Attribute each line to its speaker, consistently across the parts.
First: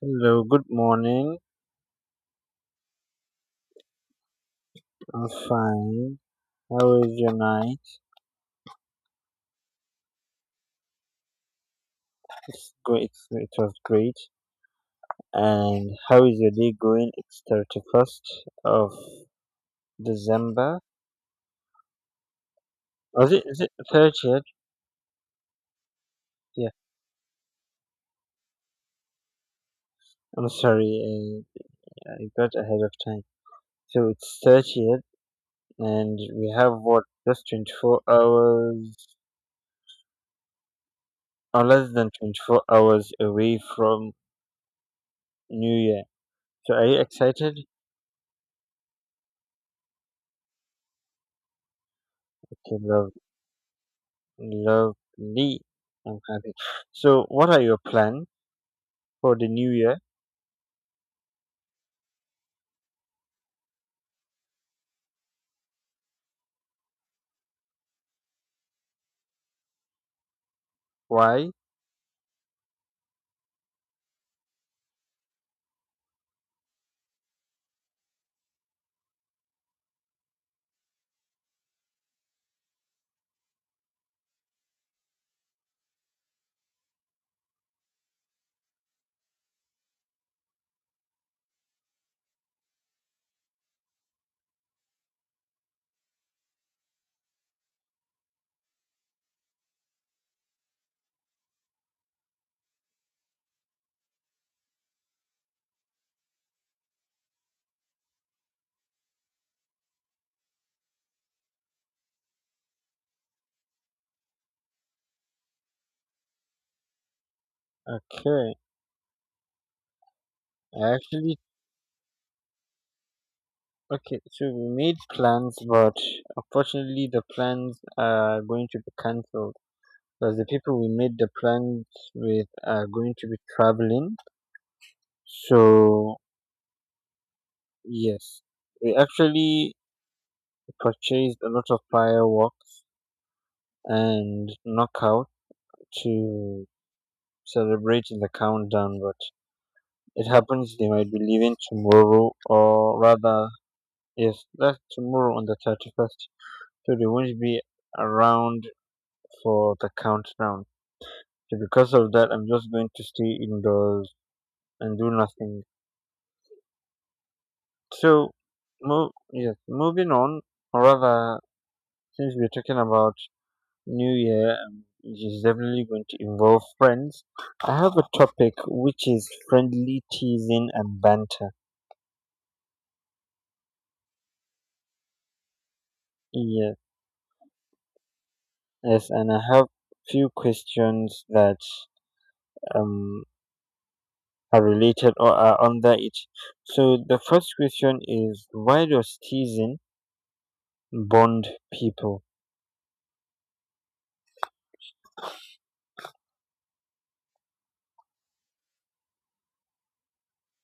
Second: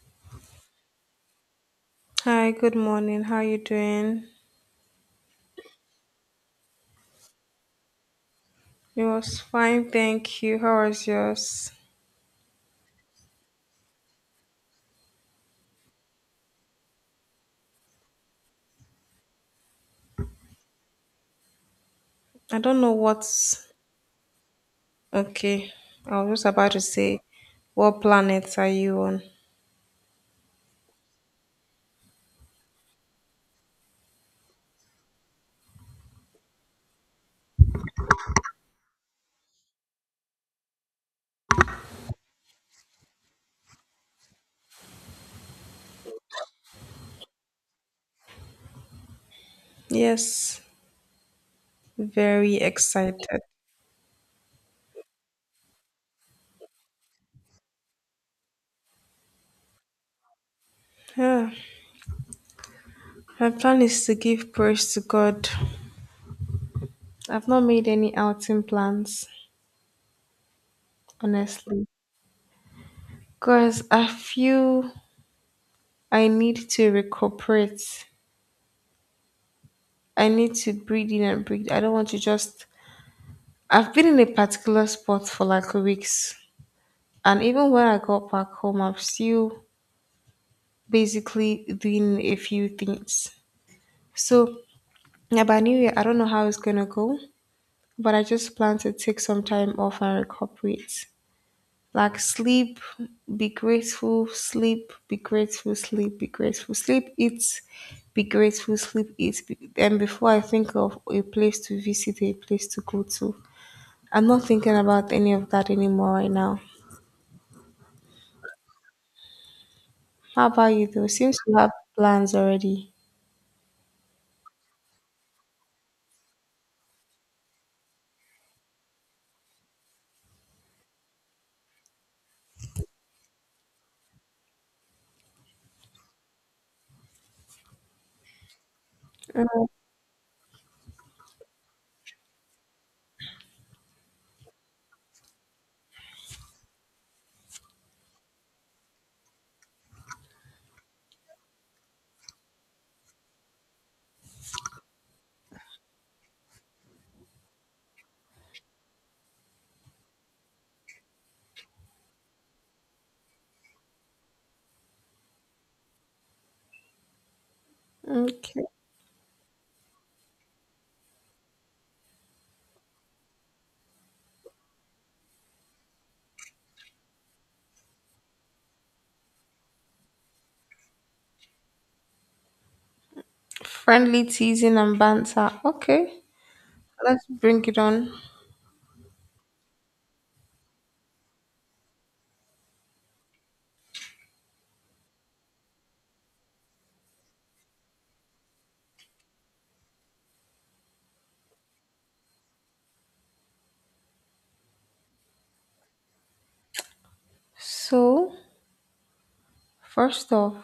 Speaker 1: Hello, good morning.
Speaker 2: Hi, good morning. How you doing?
Speaker 1: I'm fine. How is your night?
Speaker 2: It was fine, thank you. How was yours?
Speaker 1: It's great. It was great. And how is your day going? It's 31st of December.
Speaker 2: I don't know
Speaker 1: Was it? Is
Speaker 2: what's...
Speaker 1: it 30th?
Speaker 2: okay. I was just
Speaker 1: Yeah.
Speaker 2: about to say, what planet are you on?
Speaker 1: I'm sorry. I got ahead of time. So it's 30th, and we have what? Just 24 hours, or less than 24 hours away from New Year. So are you excited?
Speaker 2: Yes, very
Speaker 1: Okay, love.
Speaker 2: excited.
Speaker 1: Lovely. I'm happy. So, what are your plans for the new year?
Speaker 2: Yeah, my plan is to give praise to God. I've not made any outing plans,
Speaker 1: Why?
Speaker 2: honestly, because I feel I need to recuperate. I need to breathe in and breathe. I don't want to just. I've been in a particular spot for like weeks. And even when I got back home, I'm still basically doing a few things. So, yeah, by New Year, I don't know how it's gonna go, but I just plan to take some time off and recuperate. Like, sleep, be grateful, sleep, be grateful, sleep, be grateful, sleep, eat, be grateful, sleep, eat. And before I think of a place to visit, a place to go to, I'm not thinking about any of that anymore right now.
Speaker 1: Okay.
Speaker 2: How about you,
Speaker 1: I
Speaker 2: though?
Speaker 1: actually,
Speaker 2: Seems you have plans already.
Speaker 1: okay. So, we made plans, but unfortunately, the plans are going to be cancelled because the people we made the plans with are going to be traveling. So, yes. We
Speaker 2: Mm.
Speaker 1: actually purchased a lot of fireworks and knockout to celebrate in the countdown, but it happens they might be leaving tomorrow, or rather, yes, that's tomorrow on the 31st, so they won't be around for the countdown. So, because of that, I'm just going to stay indoors and do nothing. So,
Speaker 2: Okay.
Speaker 1: yes, moving on, or rather, since we're talking about New Year, which is definitely going to involve friends, I have a topic which is friendly teasing and banter.
Speaker 2: Friendly teasing and banter. Okay,
Speaker 1: Yes.
Speaker 2: let's bring it on.
Speaker 1: Yes, and I have few questions that um, are related or are under it. So the first question is why does teasing bond people?
Speaker 2: So, first off,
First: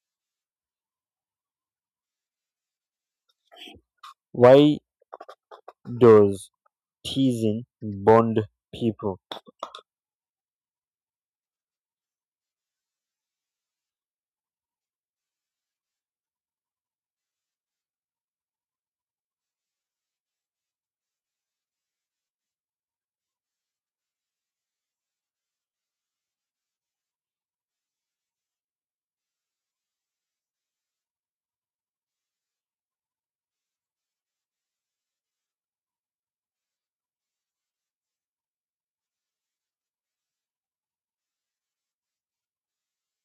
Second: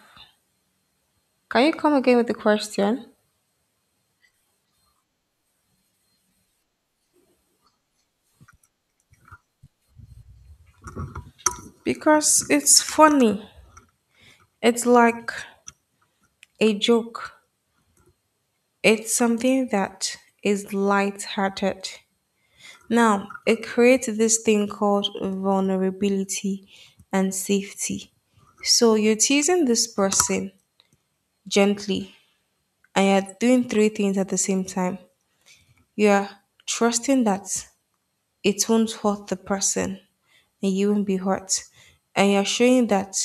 Speaker 2: can you come again with the question?
Speaker 1: Why does teasing bond people?
Speaker 2: Because it's funny. It's like a joke. It's something that is light-hearted. Now, it creates this thing called vulnerability and safety. So you're teasing this person gently and you're doing three things at the same time. You're trusting that it won't hurt the person and you won't be hurt. And you're showing that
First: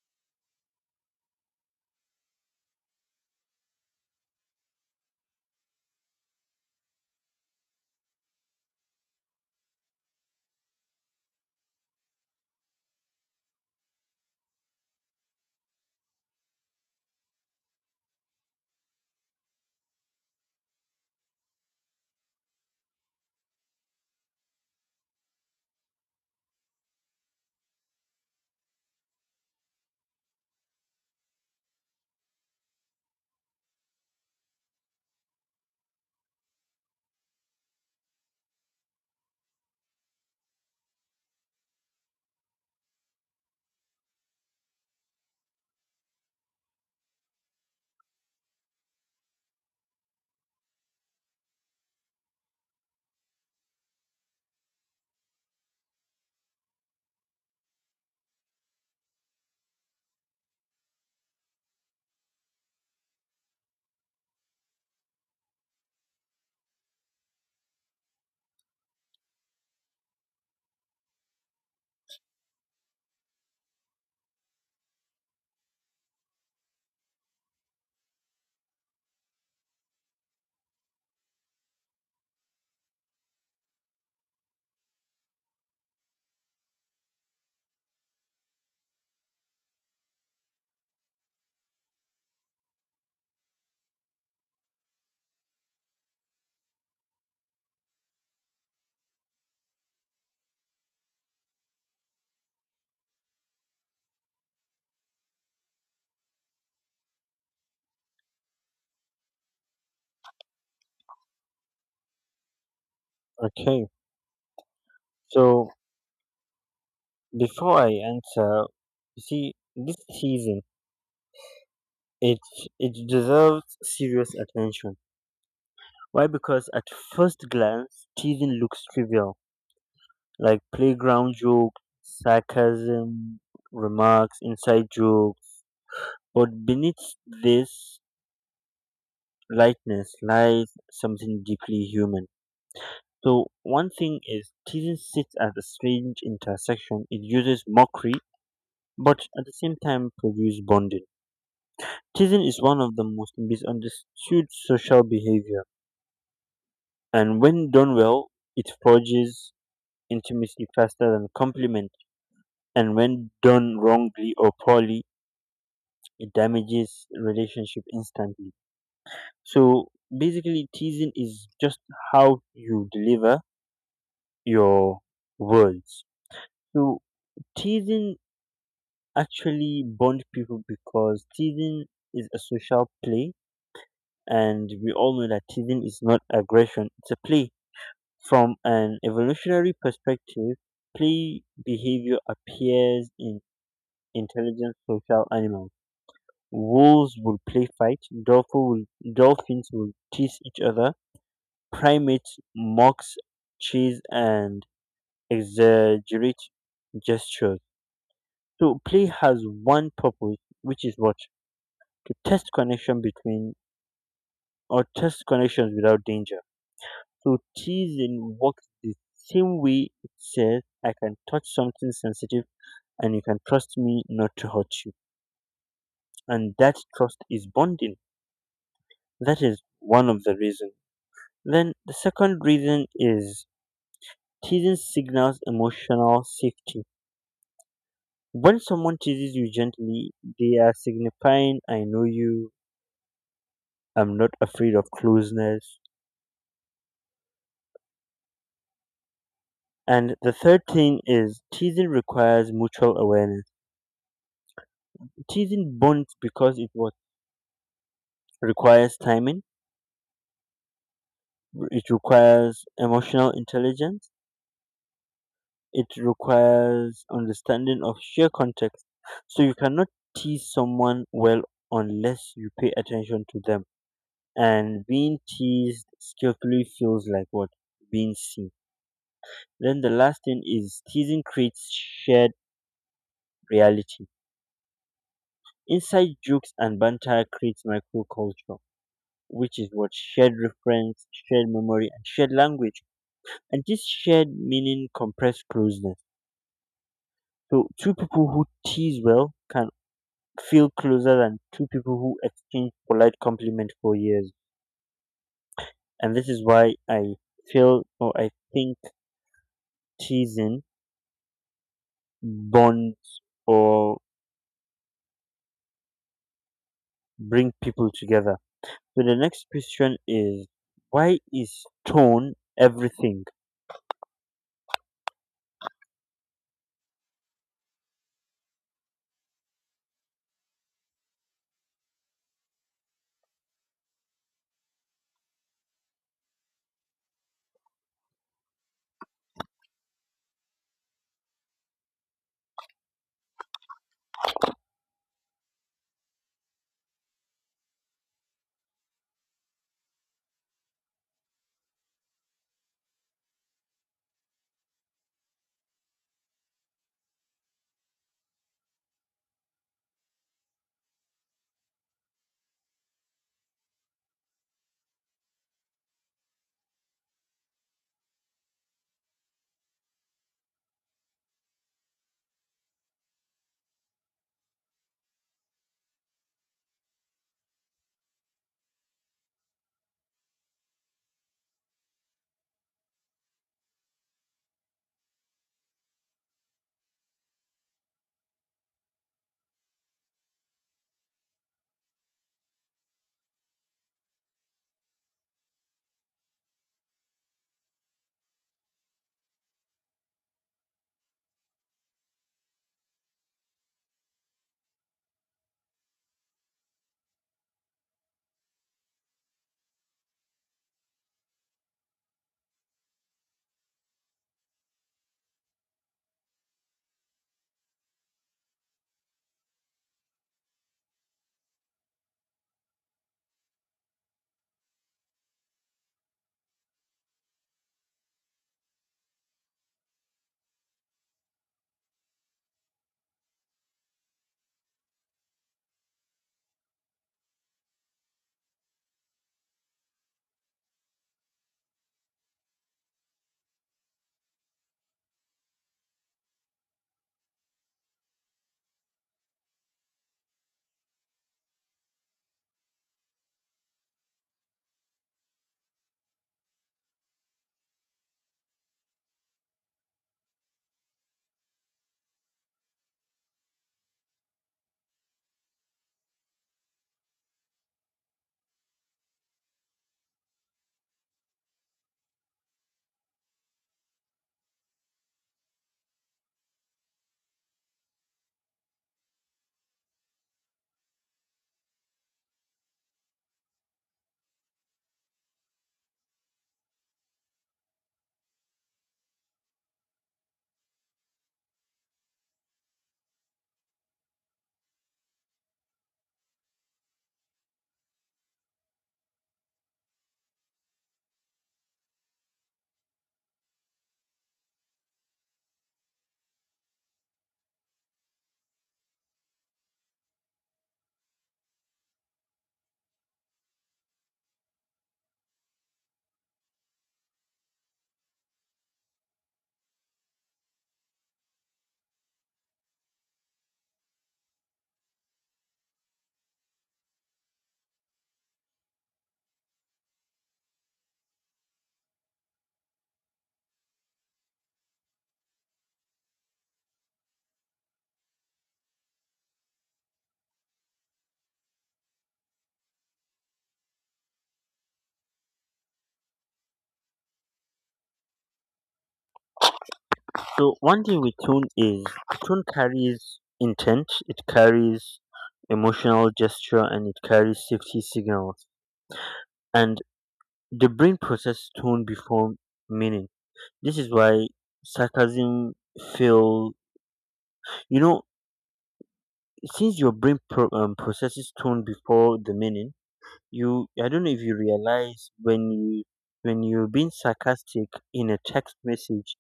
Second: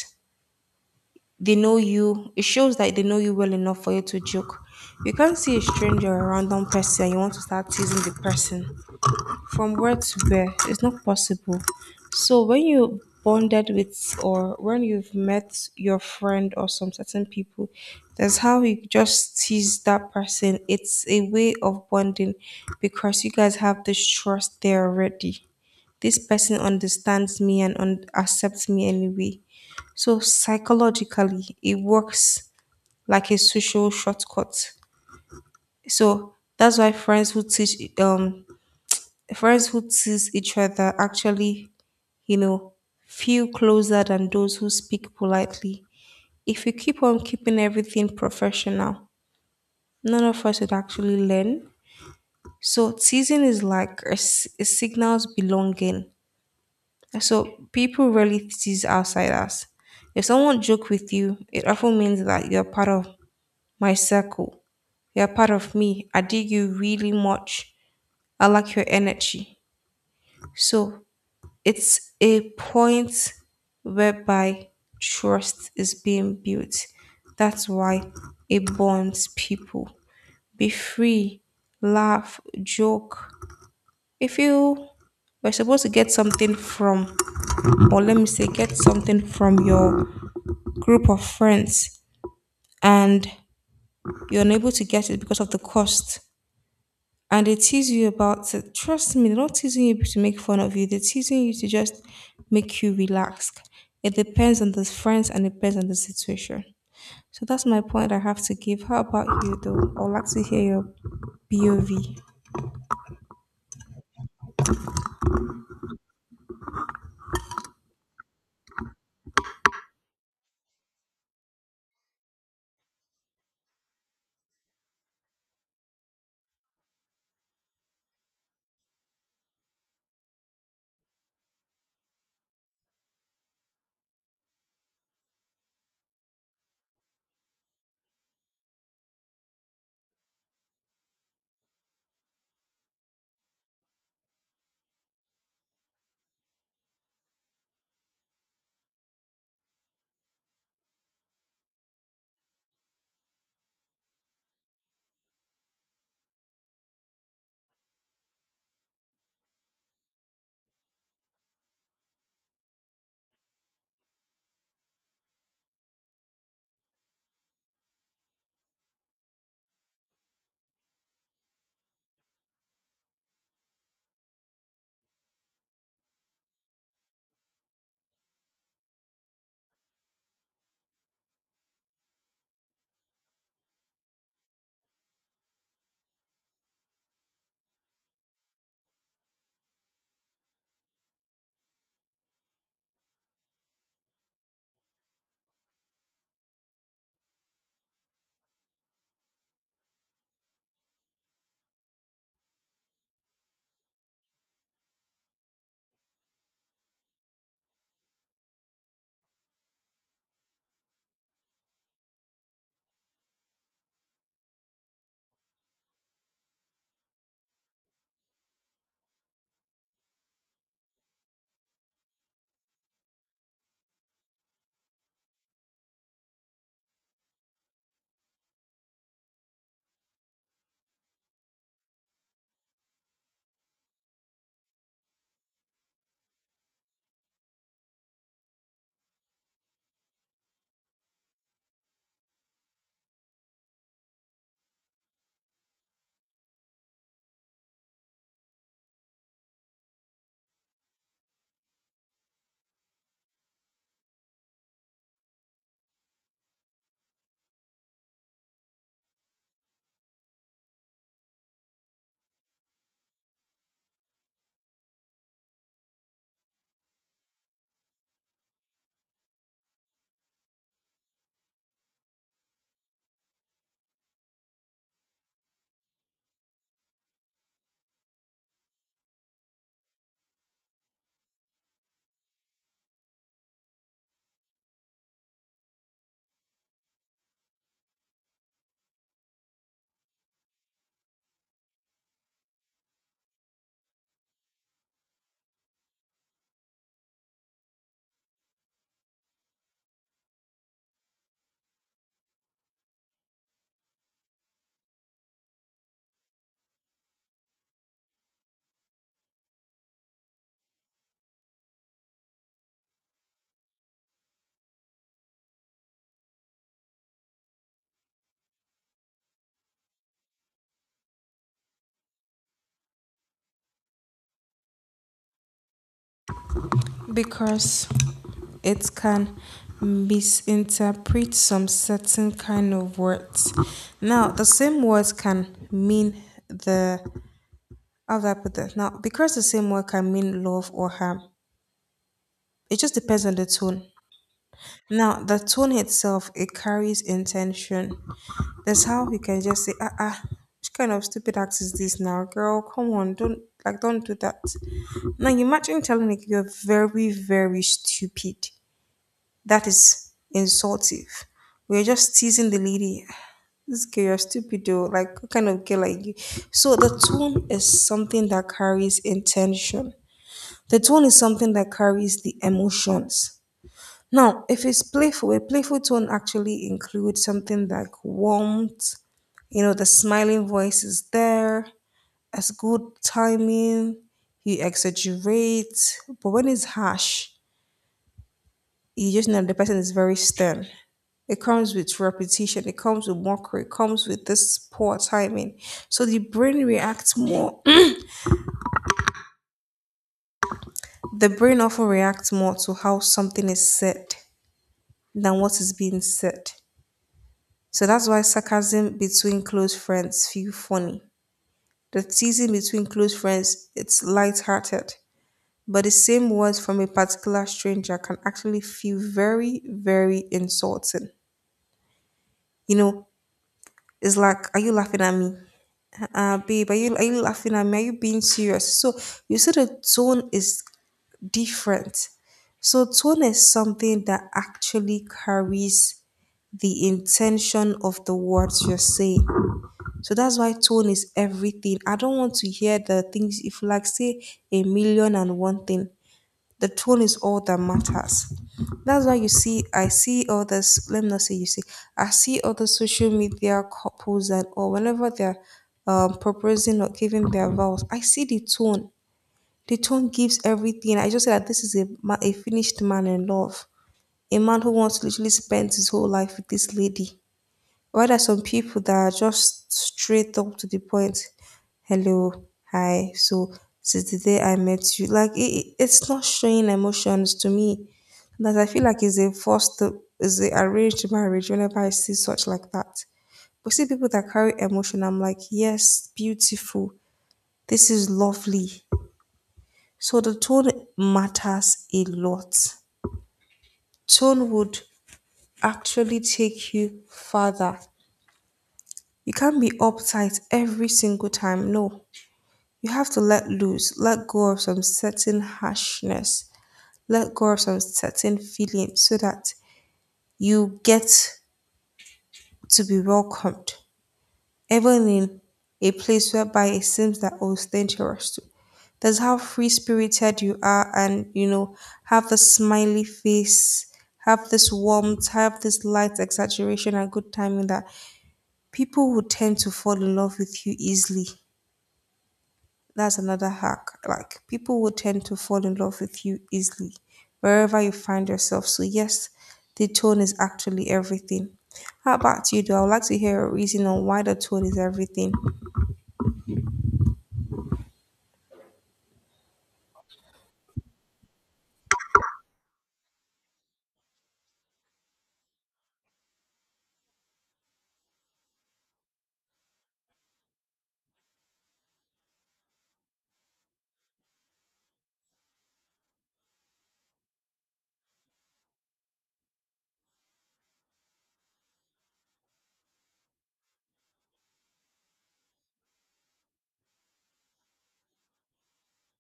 Speaker 2: they know you, it shows that they know you well enough for you to joke. You can't see a stranger or a random person and you want to start teasing the person from where to where. It's not possible. So when you bonded with or when you've met your friend or some certain people, that's how you just tease that person. It's a way of bonding because you guys have this trust there already. This person understands me and accepts me anyway. So psychologically, it works like a social shortcut. So that's why friends who tease each other actually, you know, feel closer than those who speak politely. If we keep on keeping everything professional, none of us would actually learn. So teasing is like it signals belonging. So people rarely sees outside us. If someone joke with you, it often means that you're part of my circle. You're part of me. I dig you really much. I like your energy. So it's a point whereby trust is being built. That's why it bonds people. Be free, laugh, joke. If you were supposed to get something from, or let me say, get something from your group of friends and you're unable to get it because of the cost and they tease you about it. Trust me, they're not teasing you to make fun of you, they're teasing you to just make you relax. It depends on the friends and it depends on the situation. So that's my point I have to give. How about you though? I would like to hear your POV
Speaker 1: Okay, so before I answer, you see this teasing it it deserves serious attention. Why? Because at first glance, teasing looks trivial, like playground jokes, sarcasm, remarks, inside jokes. But beneath this lightness lies something deeply human. So, one thing is, teasing sits at a strange intersection. It uses mockery, but at the same time produces bonding. Teasing is one of the most misunderstood social behavior, and when done well, it forges intimacy faster than compliment. And when done wrongly or poorly, it damages relationship instantly. So basically teasing is just how you deliver your words. So teasing actually bond people because teasing is a social play, and we all know that teasing is not aggression, it's a play. From an evolutionary perspective, play behavior appears in intelligent social animals. Wolves will play fight, dolphin will, dolphins will tease each other. Primates mocks cheese and exaggerate gestures. So play has one purpose, which is what? To test connection between, or test connections without danger. So teasing works the same way. It says, "I can touch something sensitive, and you can trust me not to hurt you." And that trust is bonding. That is one of the reasons. Then the second reason is teasing signals emotional safety. When someone teases you gently, they are signifying, I know you, I'm not afraid of closeness. And the third thing is, teasing requires mutual awareness. Teasing bonds because requires timing, it requires emotional intelligence, it requires understanding of sheer context. So you cannot tease someone well unless you pay attention to them. And being teased skillfully feels like what? Being seen. Then the last thing is teasing creates shared reality. Inside jokes and banter creates microculture, which is what? Shared reference, shared memory, and shared language. And this shared meaning compress closeness. So two people who tease well can feel closer than two people who exchange polite compliment for years. And this is why I feel or I think teasing bonds or bring people together. So the next question is, why is tone everything?
Speaker 2: because it can misinterpret some certain kind of words. Now, the same words can mean the how do I put that? Now, because the same word can mean love or harm, it just depends on the tone. Now, the tone itself, it carries intention. That's how you can just say, ah, ah, which kind of stupid act is this now, girl? Come on, don't, like, don't do that. Now, you imagine telling like you're very, very stupid. That is insultive. We're just teasing the lady. This girl, you're stupid, though. Like, what kind of girl like you? So, the tone is something that carries intention. The tone is something that carries the emotions. Now, if it's playful, a playful tone actually includes something like warmth, you know, the smiling voice is there, it's good timing, you exaggerate. But when it's harsh, you just know the person is very stern. It comes with repetition, it comes with mockery, it comes with this poor timing. So the brain reacts more, the brain often reacts more to how something is said than what is being said. So that's why sarcasm between close friends feel funny. The teasing between close friends, it's light-hearted. But the same words from a particular stranger can actually feel very, very insulting. You know, it's like, are you laughing at me? Babe, are you laughing at me? Are you being serious? So you see the tone is different. So tone is something that actually carries the intention of the words you're saying. So that's why tone is everything. I don't want to hear the things if you like say a million and one thing. The tone is all that matters. That's why you see, I see all this. Let me not say you see. I see all the social media couples and or whenever they're proposing or giving their vows. I see the tone. The tone gives everything. I just say that this is a a finished man in love, a man who wants to literally spend his whole life with this lady. Why there are some people that are just straight up to the point hello, hi, so since the day I met you, it's not showing emotions to me. That I feel like is a arranged marriage whenever I see such like that. But see people that carry emotion, I'm like, yes, beautiful. This is lovely. So the tone matters a lot. Tone would actually take you further. You can't be uptight every single time. No. You have to let loose, let go of some certain harshness, let go of some certain feelings so that you get to be welcomed, even in a place whereby it seems that oh, it's dangerous to. That's how free spirited you are, and you know, have the smiley face, have this warmth, have this light exaggeration and good timing that people will tend to fall in love with you easily. That's another hack. Like people will tend to fall in love with you easily wherever you find yourself. So yes, the tone is actually everything. How about you though? I would like to hear a reason on why the tone is everything.
Speaker 1: So one thing with tone is tone carries intent, it carries emotional gesture, and it carries safety signals. And the brain processes tone before meaning. This is why sarcasm feel, you know since your brain processes tone before the meaning. I don't know if you realize when you're being sarcastic in a text message,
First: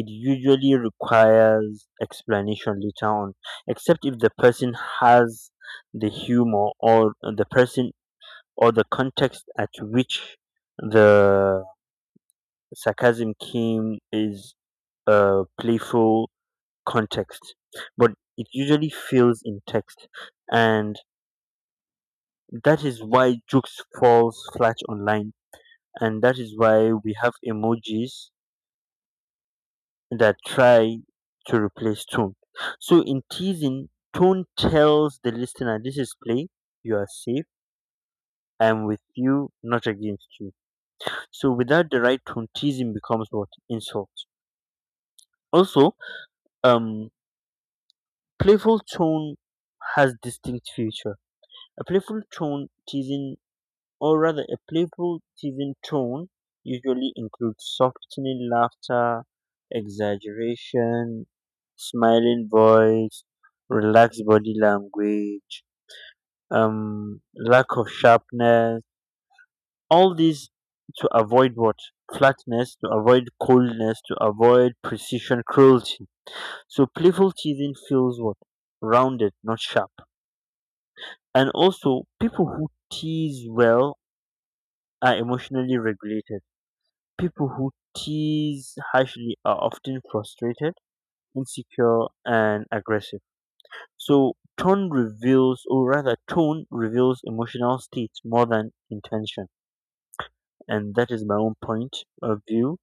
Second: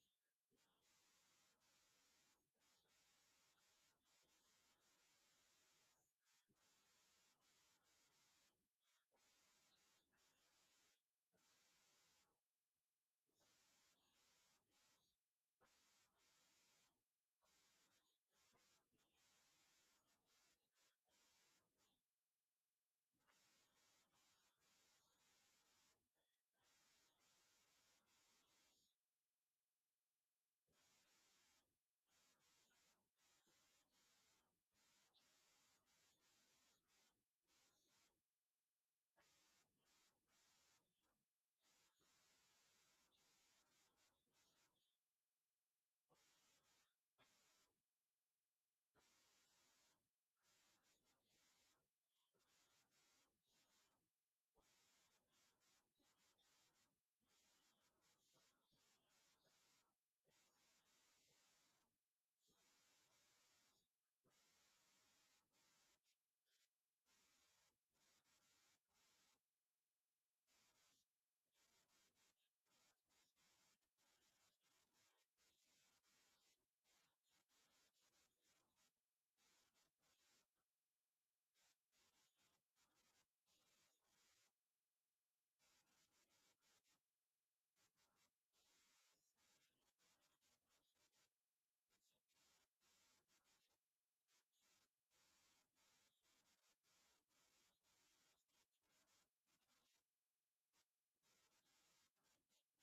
Speaker 1: it usually requires explanation later on, except if the person has the humor, or the person or the context at which the sarcasm came is a playful context. But it usually fails in text, and that is why jokes falls flat online, and that is why we have emojis that try to replace tone. So in teasing, tone tells the listener this is play, you are safe, I am with you, not against you. So without the right tone, teasing becomes what? Insult. Also, um playful tone has distinct feature. A playful tone teasing, or rather a playful teasing tone, usually includes softening laughter, exaggeration, smiling voice, relaxed body language, lack of sharpness, all these to avoid what? Flatness, to avoid coldness, to avoid precision cruelty. So playful teasing feels what? Rounded, not sharp. And also, people who tease well are emotionally regulated. People who tease harshly are often frustrated, insecure, and aggressive. So tone reveals, or rather, tone reveals emotional states more than intention. And that is my own point of view.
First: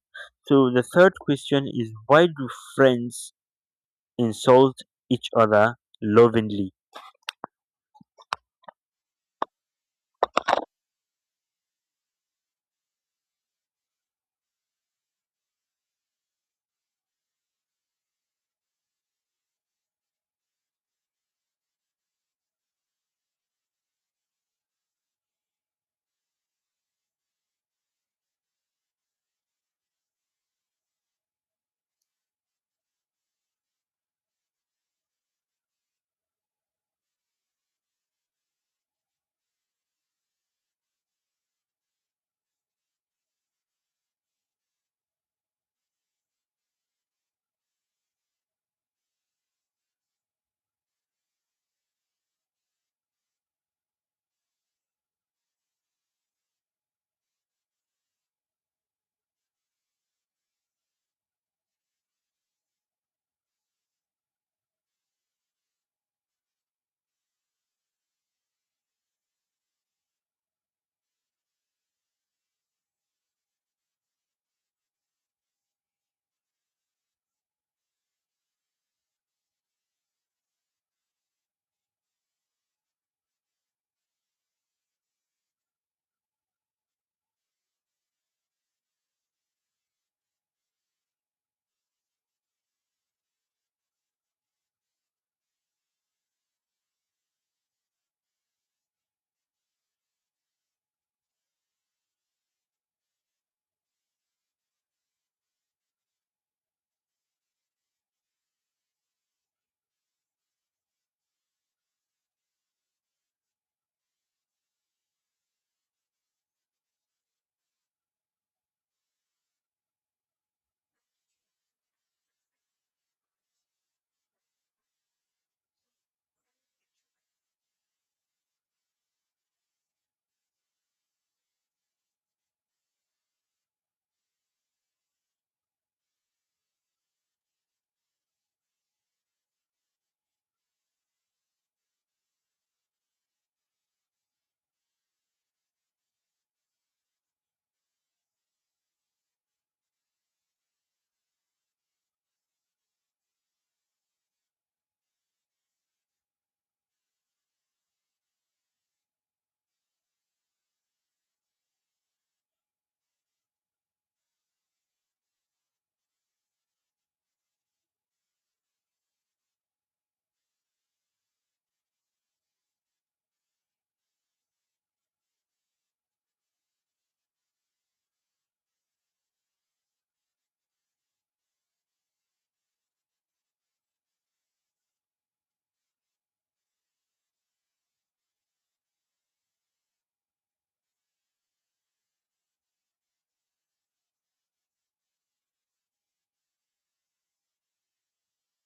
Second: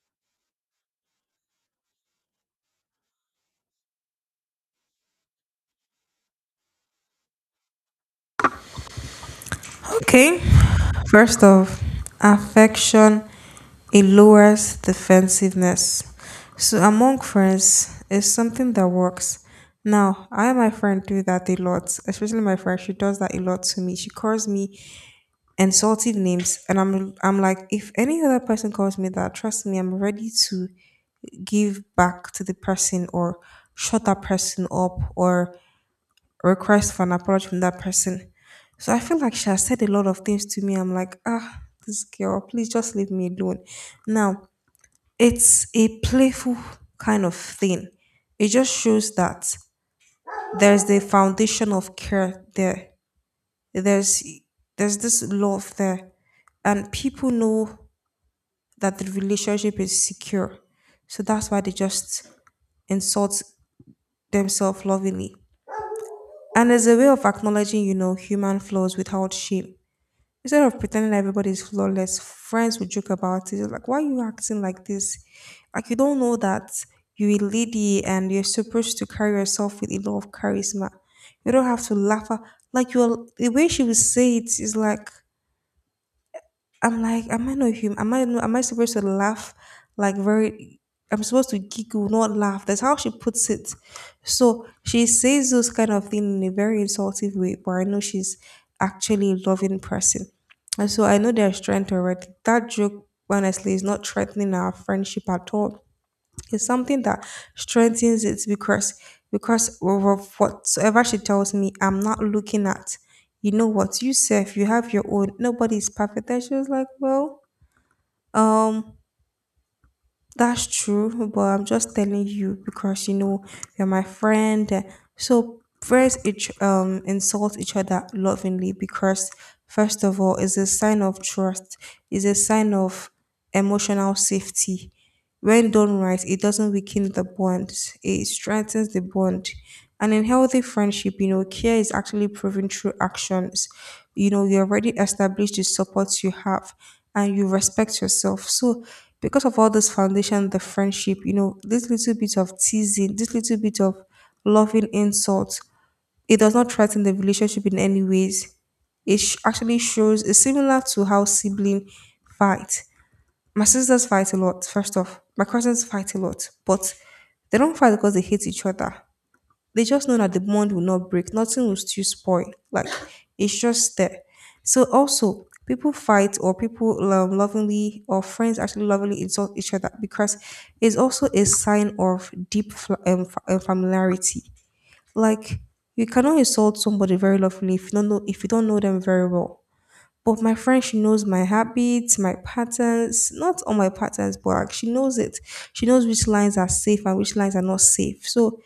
Speaker 1: So the third question is, why do friends insult each other lovingly?
Speaker 2: Okay. First off, affection it lowers defensiveness. So among friends it's something that works. Now, I and my friend do that a lot, especially my friend. She does that a lot to me. She calls me insultive names and I'm like if any other person calls me that trust me I'm ready to give back to the person or shut that person up or request for an apology from that person so I feel like she has said a lot of things to me I'm like ah this girl please just leave me alone now it's a playful kind of thing it just shows that there's the foundation of care there there's there's this love there and people know that the relationship is secure. So that's why they just insult themselves lovingly. And as a way of acknowledging, you know, human flaws without shame. Instead of pretending everybody is flawless, friends would joke about it. Like, why are you acting like this? Like, you don't know that you're a lady and you're supposed to carry yourself with a lot of charisma. You don't have to laugh. At- Like, the way she would say it is like, I'm like, am I not human? Am I no- Am I supposed to laugh like very? I'm supposed to giggle, not laugh. That's how she puts it. So she says those kind of things in a very insultive way, but I know she's actually a loving person. And so I know there's strength already. That joke, honestly, is not threatening our friendship at all. It's something that strengthens it because of whatsoever she tells me, I'm not looking at, you know what, you self, you have your own. Nobody's perfect. And she was like, well, um, that's true, but I'm just telling you because you know you're my friend. So each insult each other lovingly because first of all, it's a sign of trust. It's a sign of emotional safety. When done right, it doesn't weaken the bond. It strengthens the bond. And in healthy friendship, you know, care is actually proven through actions. You know, you already established the support you have and you respect yourself. So because of all this foundation, the friendship, you know, this little bit of teasing, this little bit of loving insult, it does not threaten the relationship in any ways. Actually shows it's similar to how sibling fight. My sisters fight a lot, first off. My cousins fight a lot, but they don't fight because they hate each other, they just know that the bond will not break, nothing will still spoil. Like it's just there. So also people fight or people lovingly or friends actually lovingly insult each other because it's also a sign of deep familiarity. Like you cannot insult somebody very lovingly if you don't know them very well. But my friend, she knows my habits, my patterns, not all my patterns, but like, she knows it. She knows which lines are safe and which lines are not safe. So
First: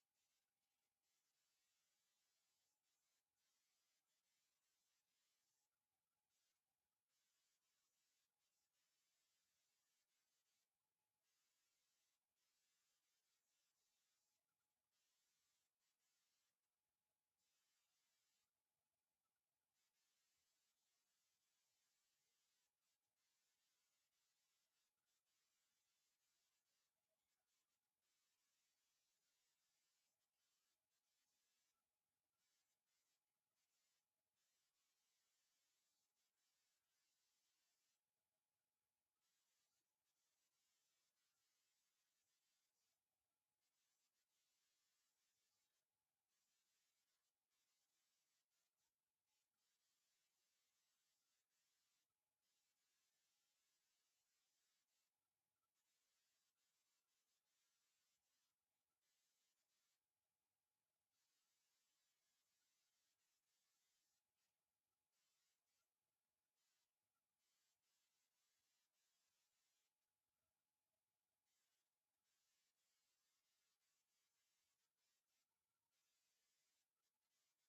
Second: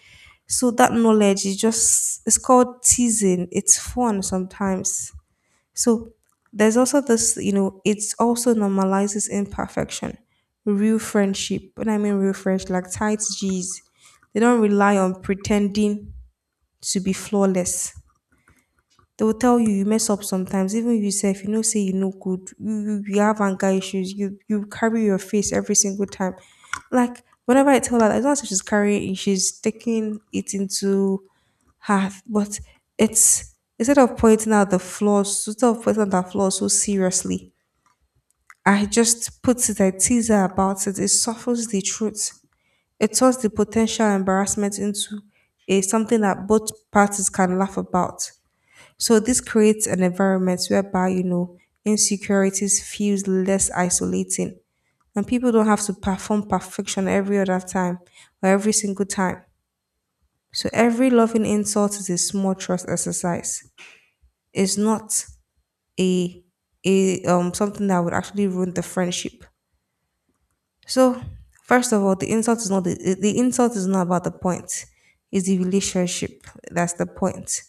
Speaker 2: so that knowledge is just it's called teasing. It's fun sometimes. So there's also this, it's also normalizes imperfection. Real friendship. When I mean real friendship, like tight G's, they don't rely on pretending to be flawless. They will tell you you mess up sometimes. Even you yourself, say you no good. You have anger issues. You carry your face every single time. Like whenever I tell her, that, it's not as if she's carrying. It, She's taking it into have but it's instead of pointing out the flaws so seriously. I just put it, I tease her about it. It softens the truth, it turns the potential embarrassment into a something that both parties can laugh about. So this creates an environment whereby insecurities feels less isolating, and people don't have to perform perfection every single time. So every loving insult is a small trust exercise, is not a a something that would actually ruin the friendship. So first of all, the insult is not the, the insult is not about the point. It's the relationship. That's the point.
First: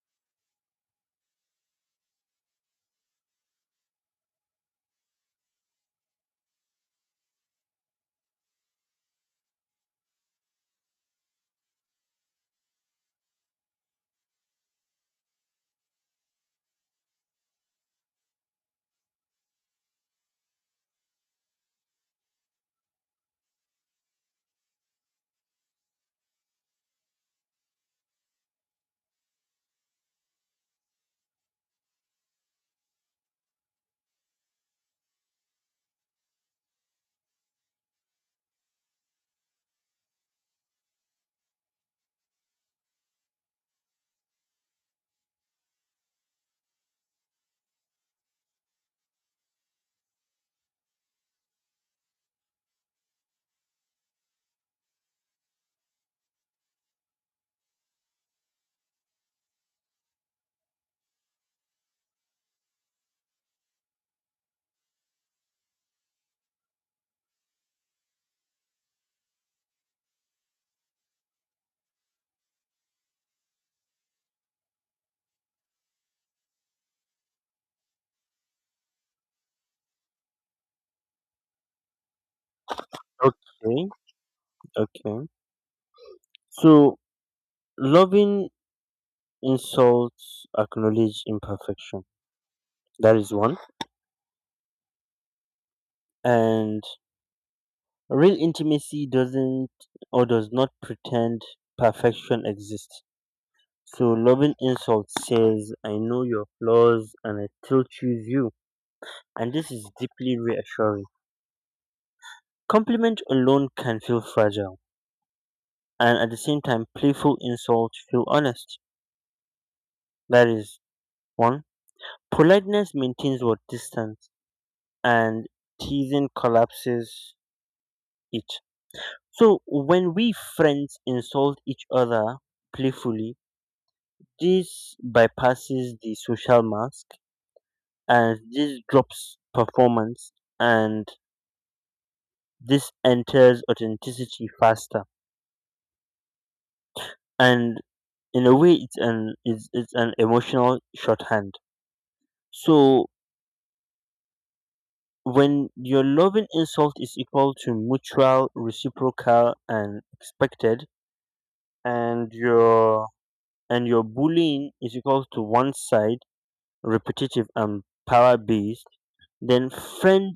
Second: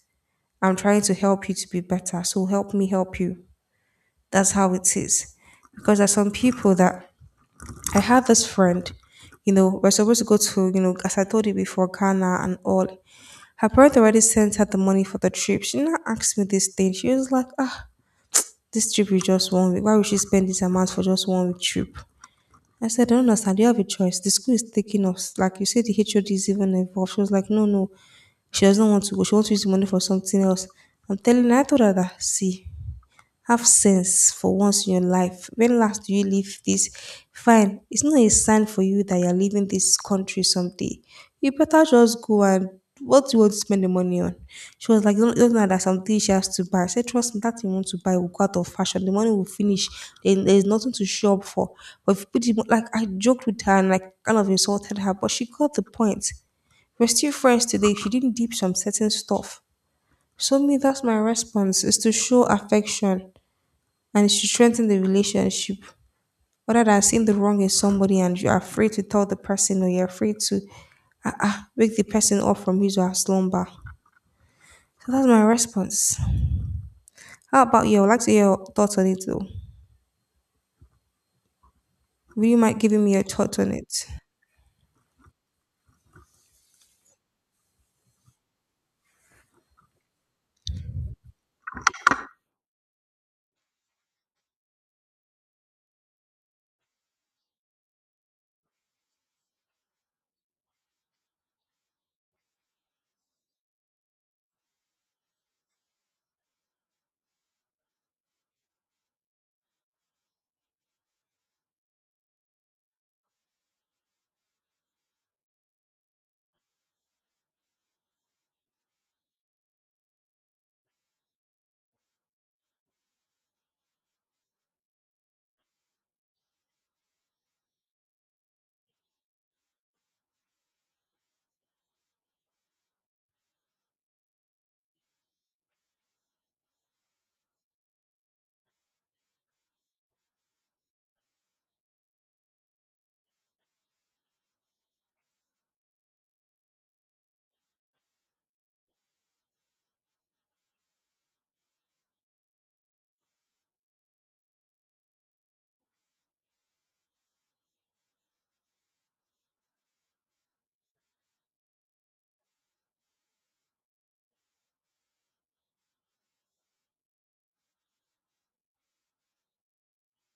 Speaker 2: I'm trying to help you to be better. So help me help you. That's how it is. Because there's some people that I had this friend, you know, we're supposed to go to, you know, as I told you before, Ghana and all. Her parents already sent her the money for the trip. She now asked me this thing. She was like, ah, this trip is just 1 week. Why would she spend this amount for just 1 week trip? I said, I don't understand. Do you have a choice? The school is taking us. Like you said, the HOD is even involved. She was like, no, no. She doesn't want to go. She wants to use the money for something else. I'm telling her, I told her that, see, have sense for once in your life. When last do you leave this? Fine, it's not a sign for you that you're leaving this country someday. You better just go and what do you want to spend the money on? She was like, don't know that something she has to buy. I said, trust me, that thing you want to buy will go out of fashion. The money will finish. Then there's nothing to show up for. But if you put the, mo- like, I joked with her and like kind of insulted her, but she got the point. We're still friends today. She didn't deep some certain stuff. So me, that's my response is to show affection, and it should strengthen the relationship rather than seeing the wrong in somebody and you're afraid to tell the person or you're afraid to wake the person up from his or her slumber. So that's my response. How about you? I would like to hear your thoughts on it though. Would you mind giving me your thoughts on
Speaker 1: Okay,
Speaker 2: it?
Speaker 1: okay. So loving insults acknowledge imperfection. That is one. And real intimacy doesn't, or does not pretend perfection exists. So loving insult says, I know your flaws and I still choose you. And this is deeply reassuring. Compliment alone can feel fragile. And at the same time, playful insults feel honest. That is one. Politeness maintains what? Distance. And teasing collapses it. So when we friends insult each other playfully, this bypasses the social mask, and this drops performance, and this enters authenticity faster. And in a way it's an it's an emotional shorthand. So when your loving insult is equal to mutual, reciprocal and expected, and your and your bullying is equal to one side, repetitive and power based, then friend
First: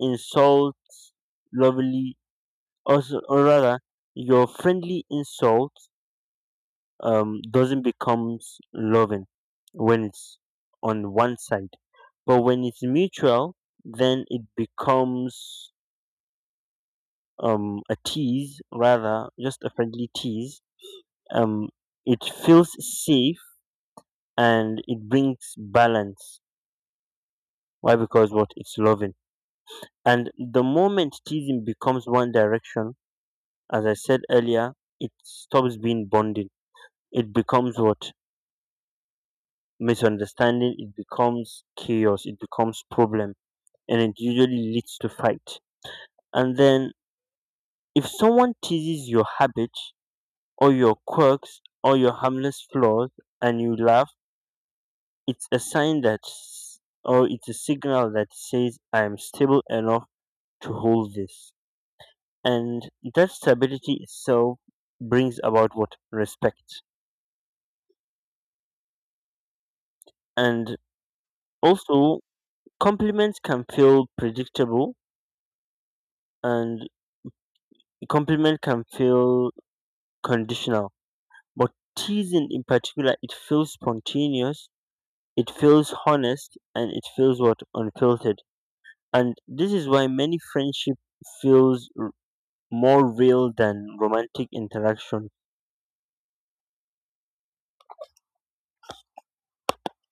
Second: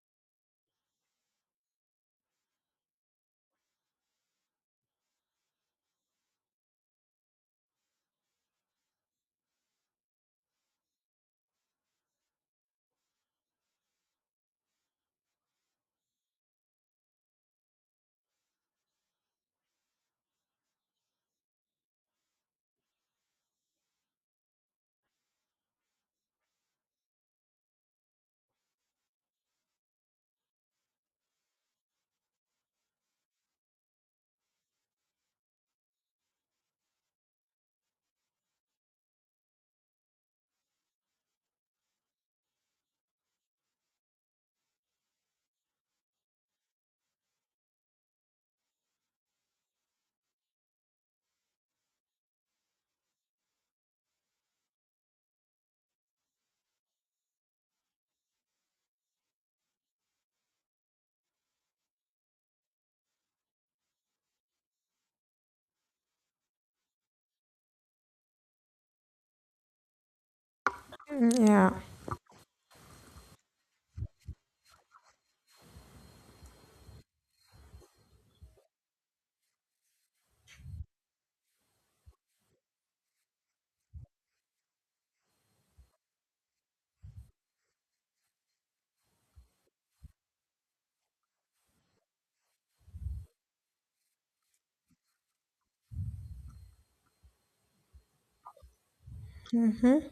Speaker 1: insults lovely, also or rather your friendly insult doesn't becomes loving when it's on one side, but when it's mutual, then it becomes a tease, rather just a friendly tease. um it feels safe, and it brings balance. Why? Because what? It's loving. And the moment teasing becomes one direction, as I said earlier, it stops being bonding. It becomes what? Misunderstanding. It becomes chaos. It becomes problem. And it usually leads to fight. And then if someone teases your habit or your quirks or your harmless flaws and you laugh, it's a sign that, or it's a signal that says, I am stable enough to hold this. And that stability itself brings about what? Respect. And
Speaker 2: Mm, yeah.
Speaker 1: also, compliments can feel predictable, and a compliment can feel conditional, but teasing in particular, it feels spontaneous, it feels honest, and it feels what? Unfiltered. And this is why many friendship feels more real than romantic interaction
Speaker 2: Mm-hmm.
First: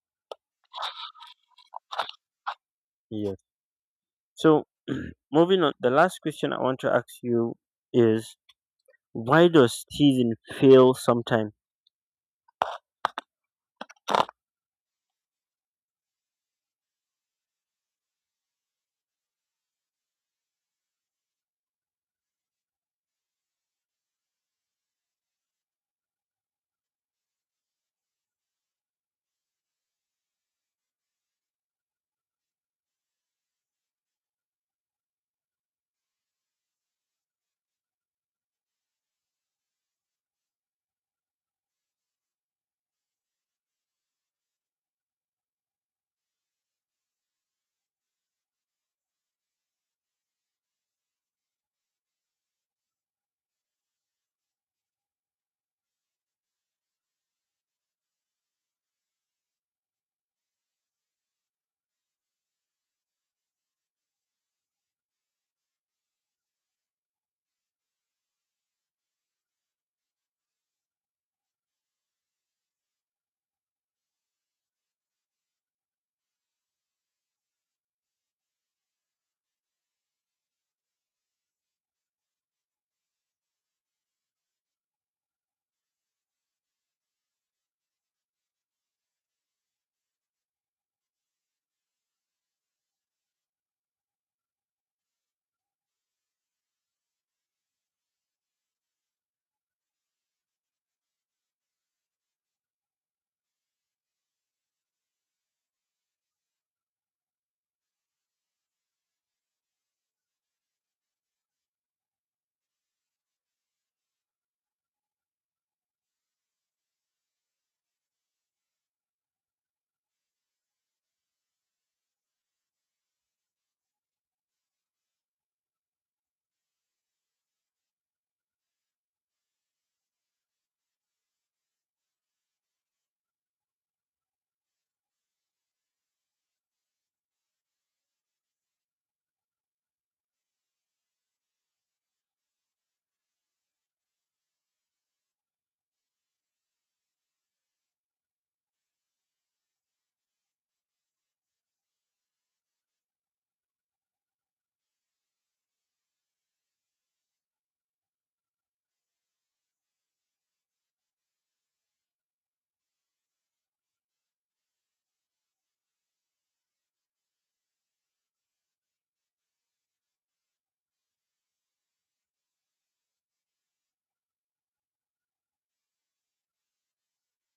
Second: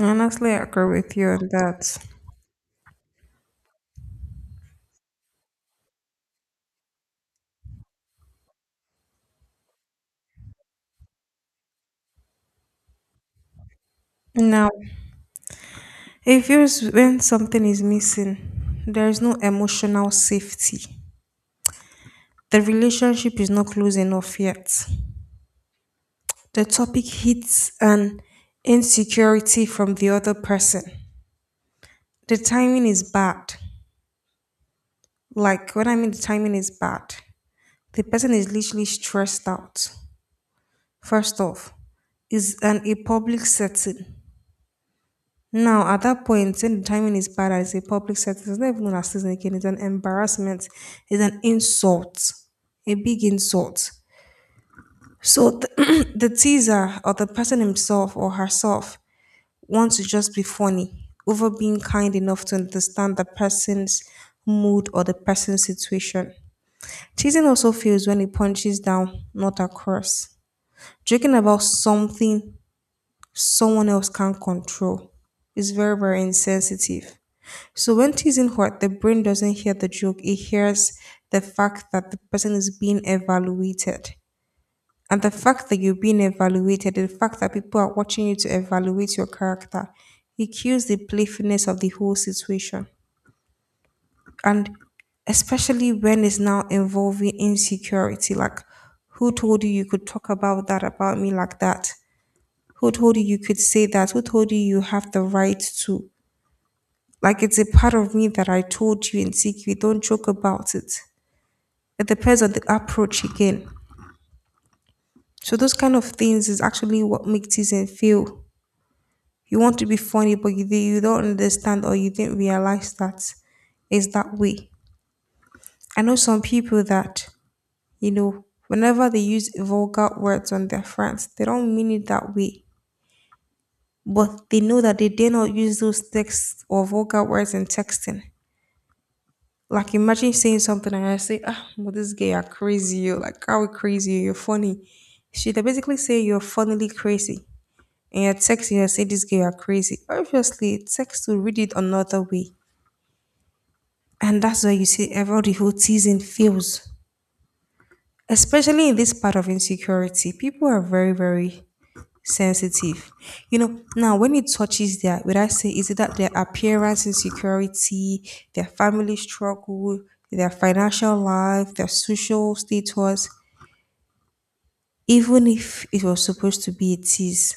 Speaker 2: Honestly, I agree with you on that.
Speaker 1: here. So moving on, the last question I want to ask you is, why does teasing fail sometimes?
Speaker 2: Now, it feels when something is missing, there is no emotional safety. The relationship is not close enough yet. The topic hits an insecurity from the other person. The timing is bad. Like, when I mean the timing is bad, the person is literally stressed out. First off, is an a public setting. Now, at that point, when the timing is bad, and it's a public setting. It's not even an assistant again. It's an embarrassment. It's an insult, a big insult. So the teaser or the person himself or herself want to just be funny over being kind enough to understand the person's mood or the person's situation. Teasing also fails when it punches down, not across. Joking about something someone else can't control is very, very insensitive. So when teasing hurt, the brain doesn't hear the joke, it hears the fact that the person is being evaluated. And the fact that you're being evaluated, the fact that people are watching you to evaluate your character, it kills the playfulness of the whole situation. And especially when it's now involving insecurity, like who told you you could talk about that about me like that? Who told you you could say that? Who told you you have the right to? Like it's a part of me that I told you in secret. Don't joke about it. It depends on the approach again. So those kind of things is actually what makes teasing feel you want to be funny, but you don't understand or you didn't realize that it's that way. I know some people that, you know, whenever they use vulgar words on their friends, they don't mean it that way. But they know that they dare not use those texts or vulgar words in texting. Like imagine saying something and I say, ah, well, this guy are crazy, you like how crazy, you're funny. She they basically say you're funnily crazy. And you're texting, you say this guy are crazy. Obviously, text will read it another way. And that's where you see everybody who teasing feels. Especially in this part of insecurity, people are very, very sensitive. You know, now when it touches their, would I say, is it that their appearance insecurity, their family struggle, their financial life, their social status, even if it was supposed to be a tease,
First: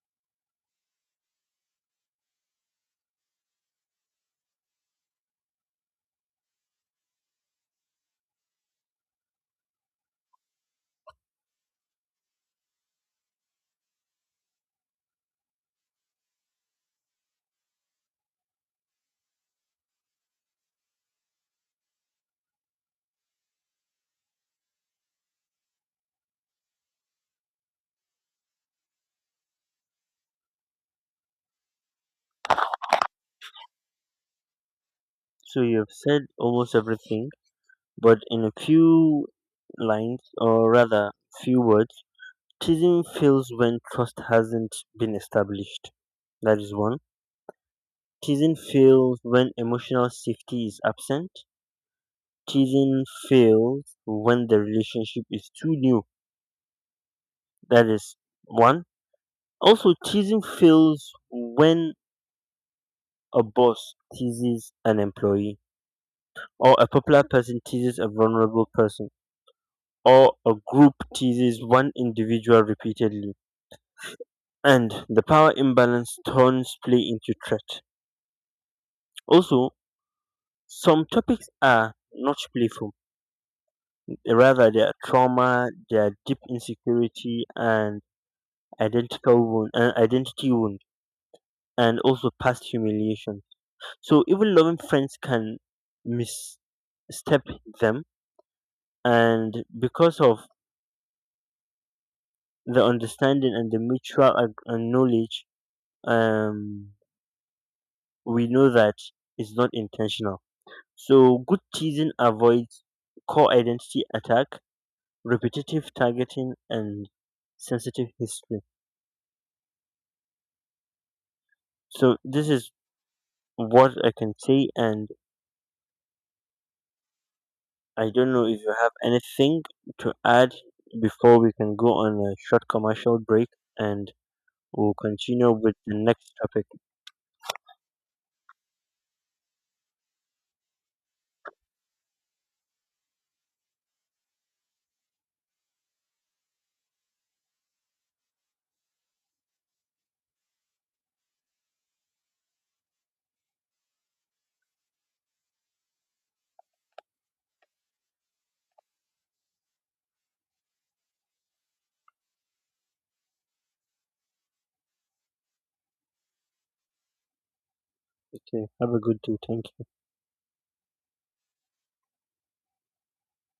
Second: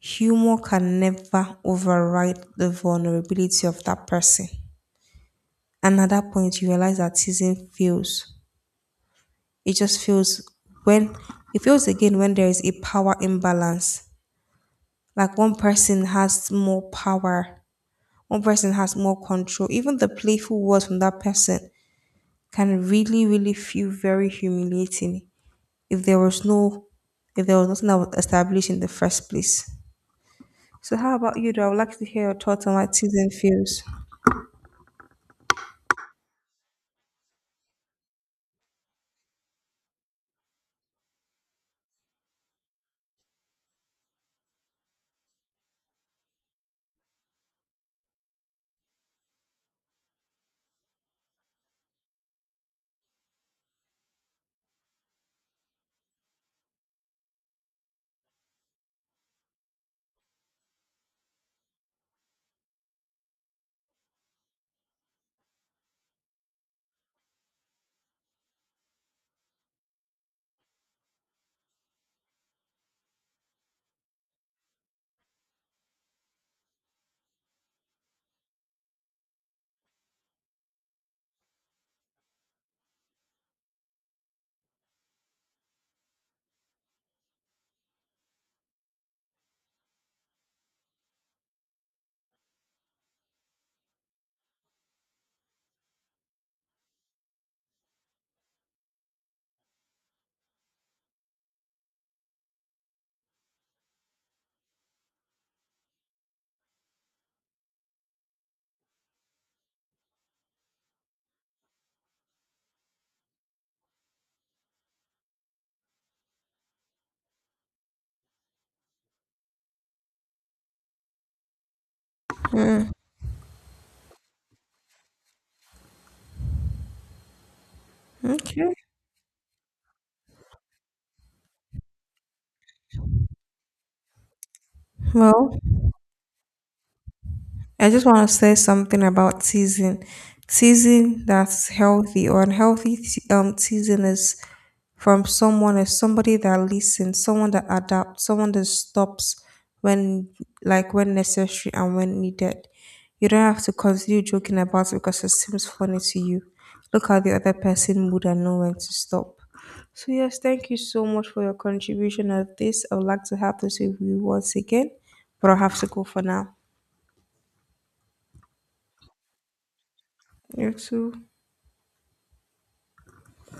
Speaker 2: humor can never override the vulnerability of that person. And at that point, you realize that teasing fails. It just feels when it feels again when there is a power imbalance. Like one person has more power, one person has more control. Even the playful words from that person can really, really feel very humiliating if there was no if there was nothing that was established in the first place. So how about you though? I would like to hear your thoughts on what season feels.
Speaker 1: So you've said almost everything. But in a few lines, or rather few words, teasing fails when trust hasn't been established. That is one. Teasing fails when emotional safety is absent. Teasing fails when the relationship is too new. That is one. Also, teasing fails when a boss teases an employee, or a popular person teases a vulnerable person, or a group teases one individual repeatedly, and the power imbalance turns play into threat. Also, some topics are not playful, rather they are trauma, they are deep insecurity and identical wound and identity wound and also past humiliation. So even loving friends can misstep them, and because of the understanding and the mutual knowledge, um, we know that it's not intentional. So good teasing avoids core identity attack, repetitive targeting, and sensitive history. So this is
Speaker 2: Mm,
Speaker 1: what I can say, and I don't know if
Speaker 2: okay.
Speaker 1: you have anything to add before we can go on a short commercial break, and we'll continue
Speaker 2: Well,
Speaker 1: with the next topic.
Speaker 2: I just want to say something about season. Season that's healthy or unhealthy season is from someone is somebody that listens, someone that adapts, someone that stops when like when necessary and when needed. You don't have to continue joking about it because it seems funny to you. Look at the other person mood and know when to stop. So yes, thank you so much for your contribution of this. I would like to have this with you once again, but I have to go for now.
Speaker 1: Okay, have a good day. Thank you.
Speaker 2: You too.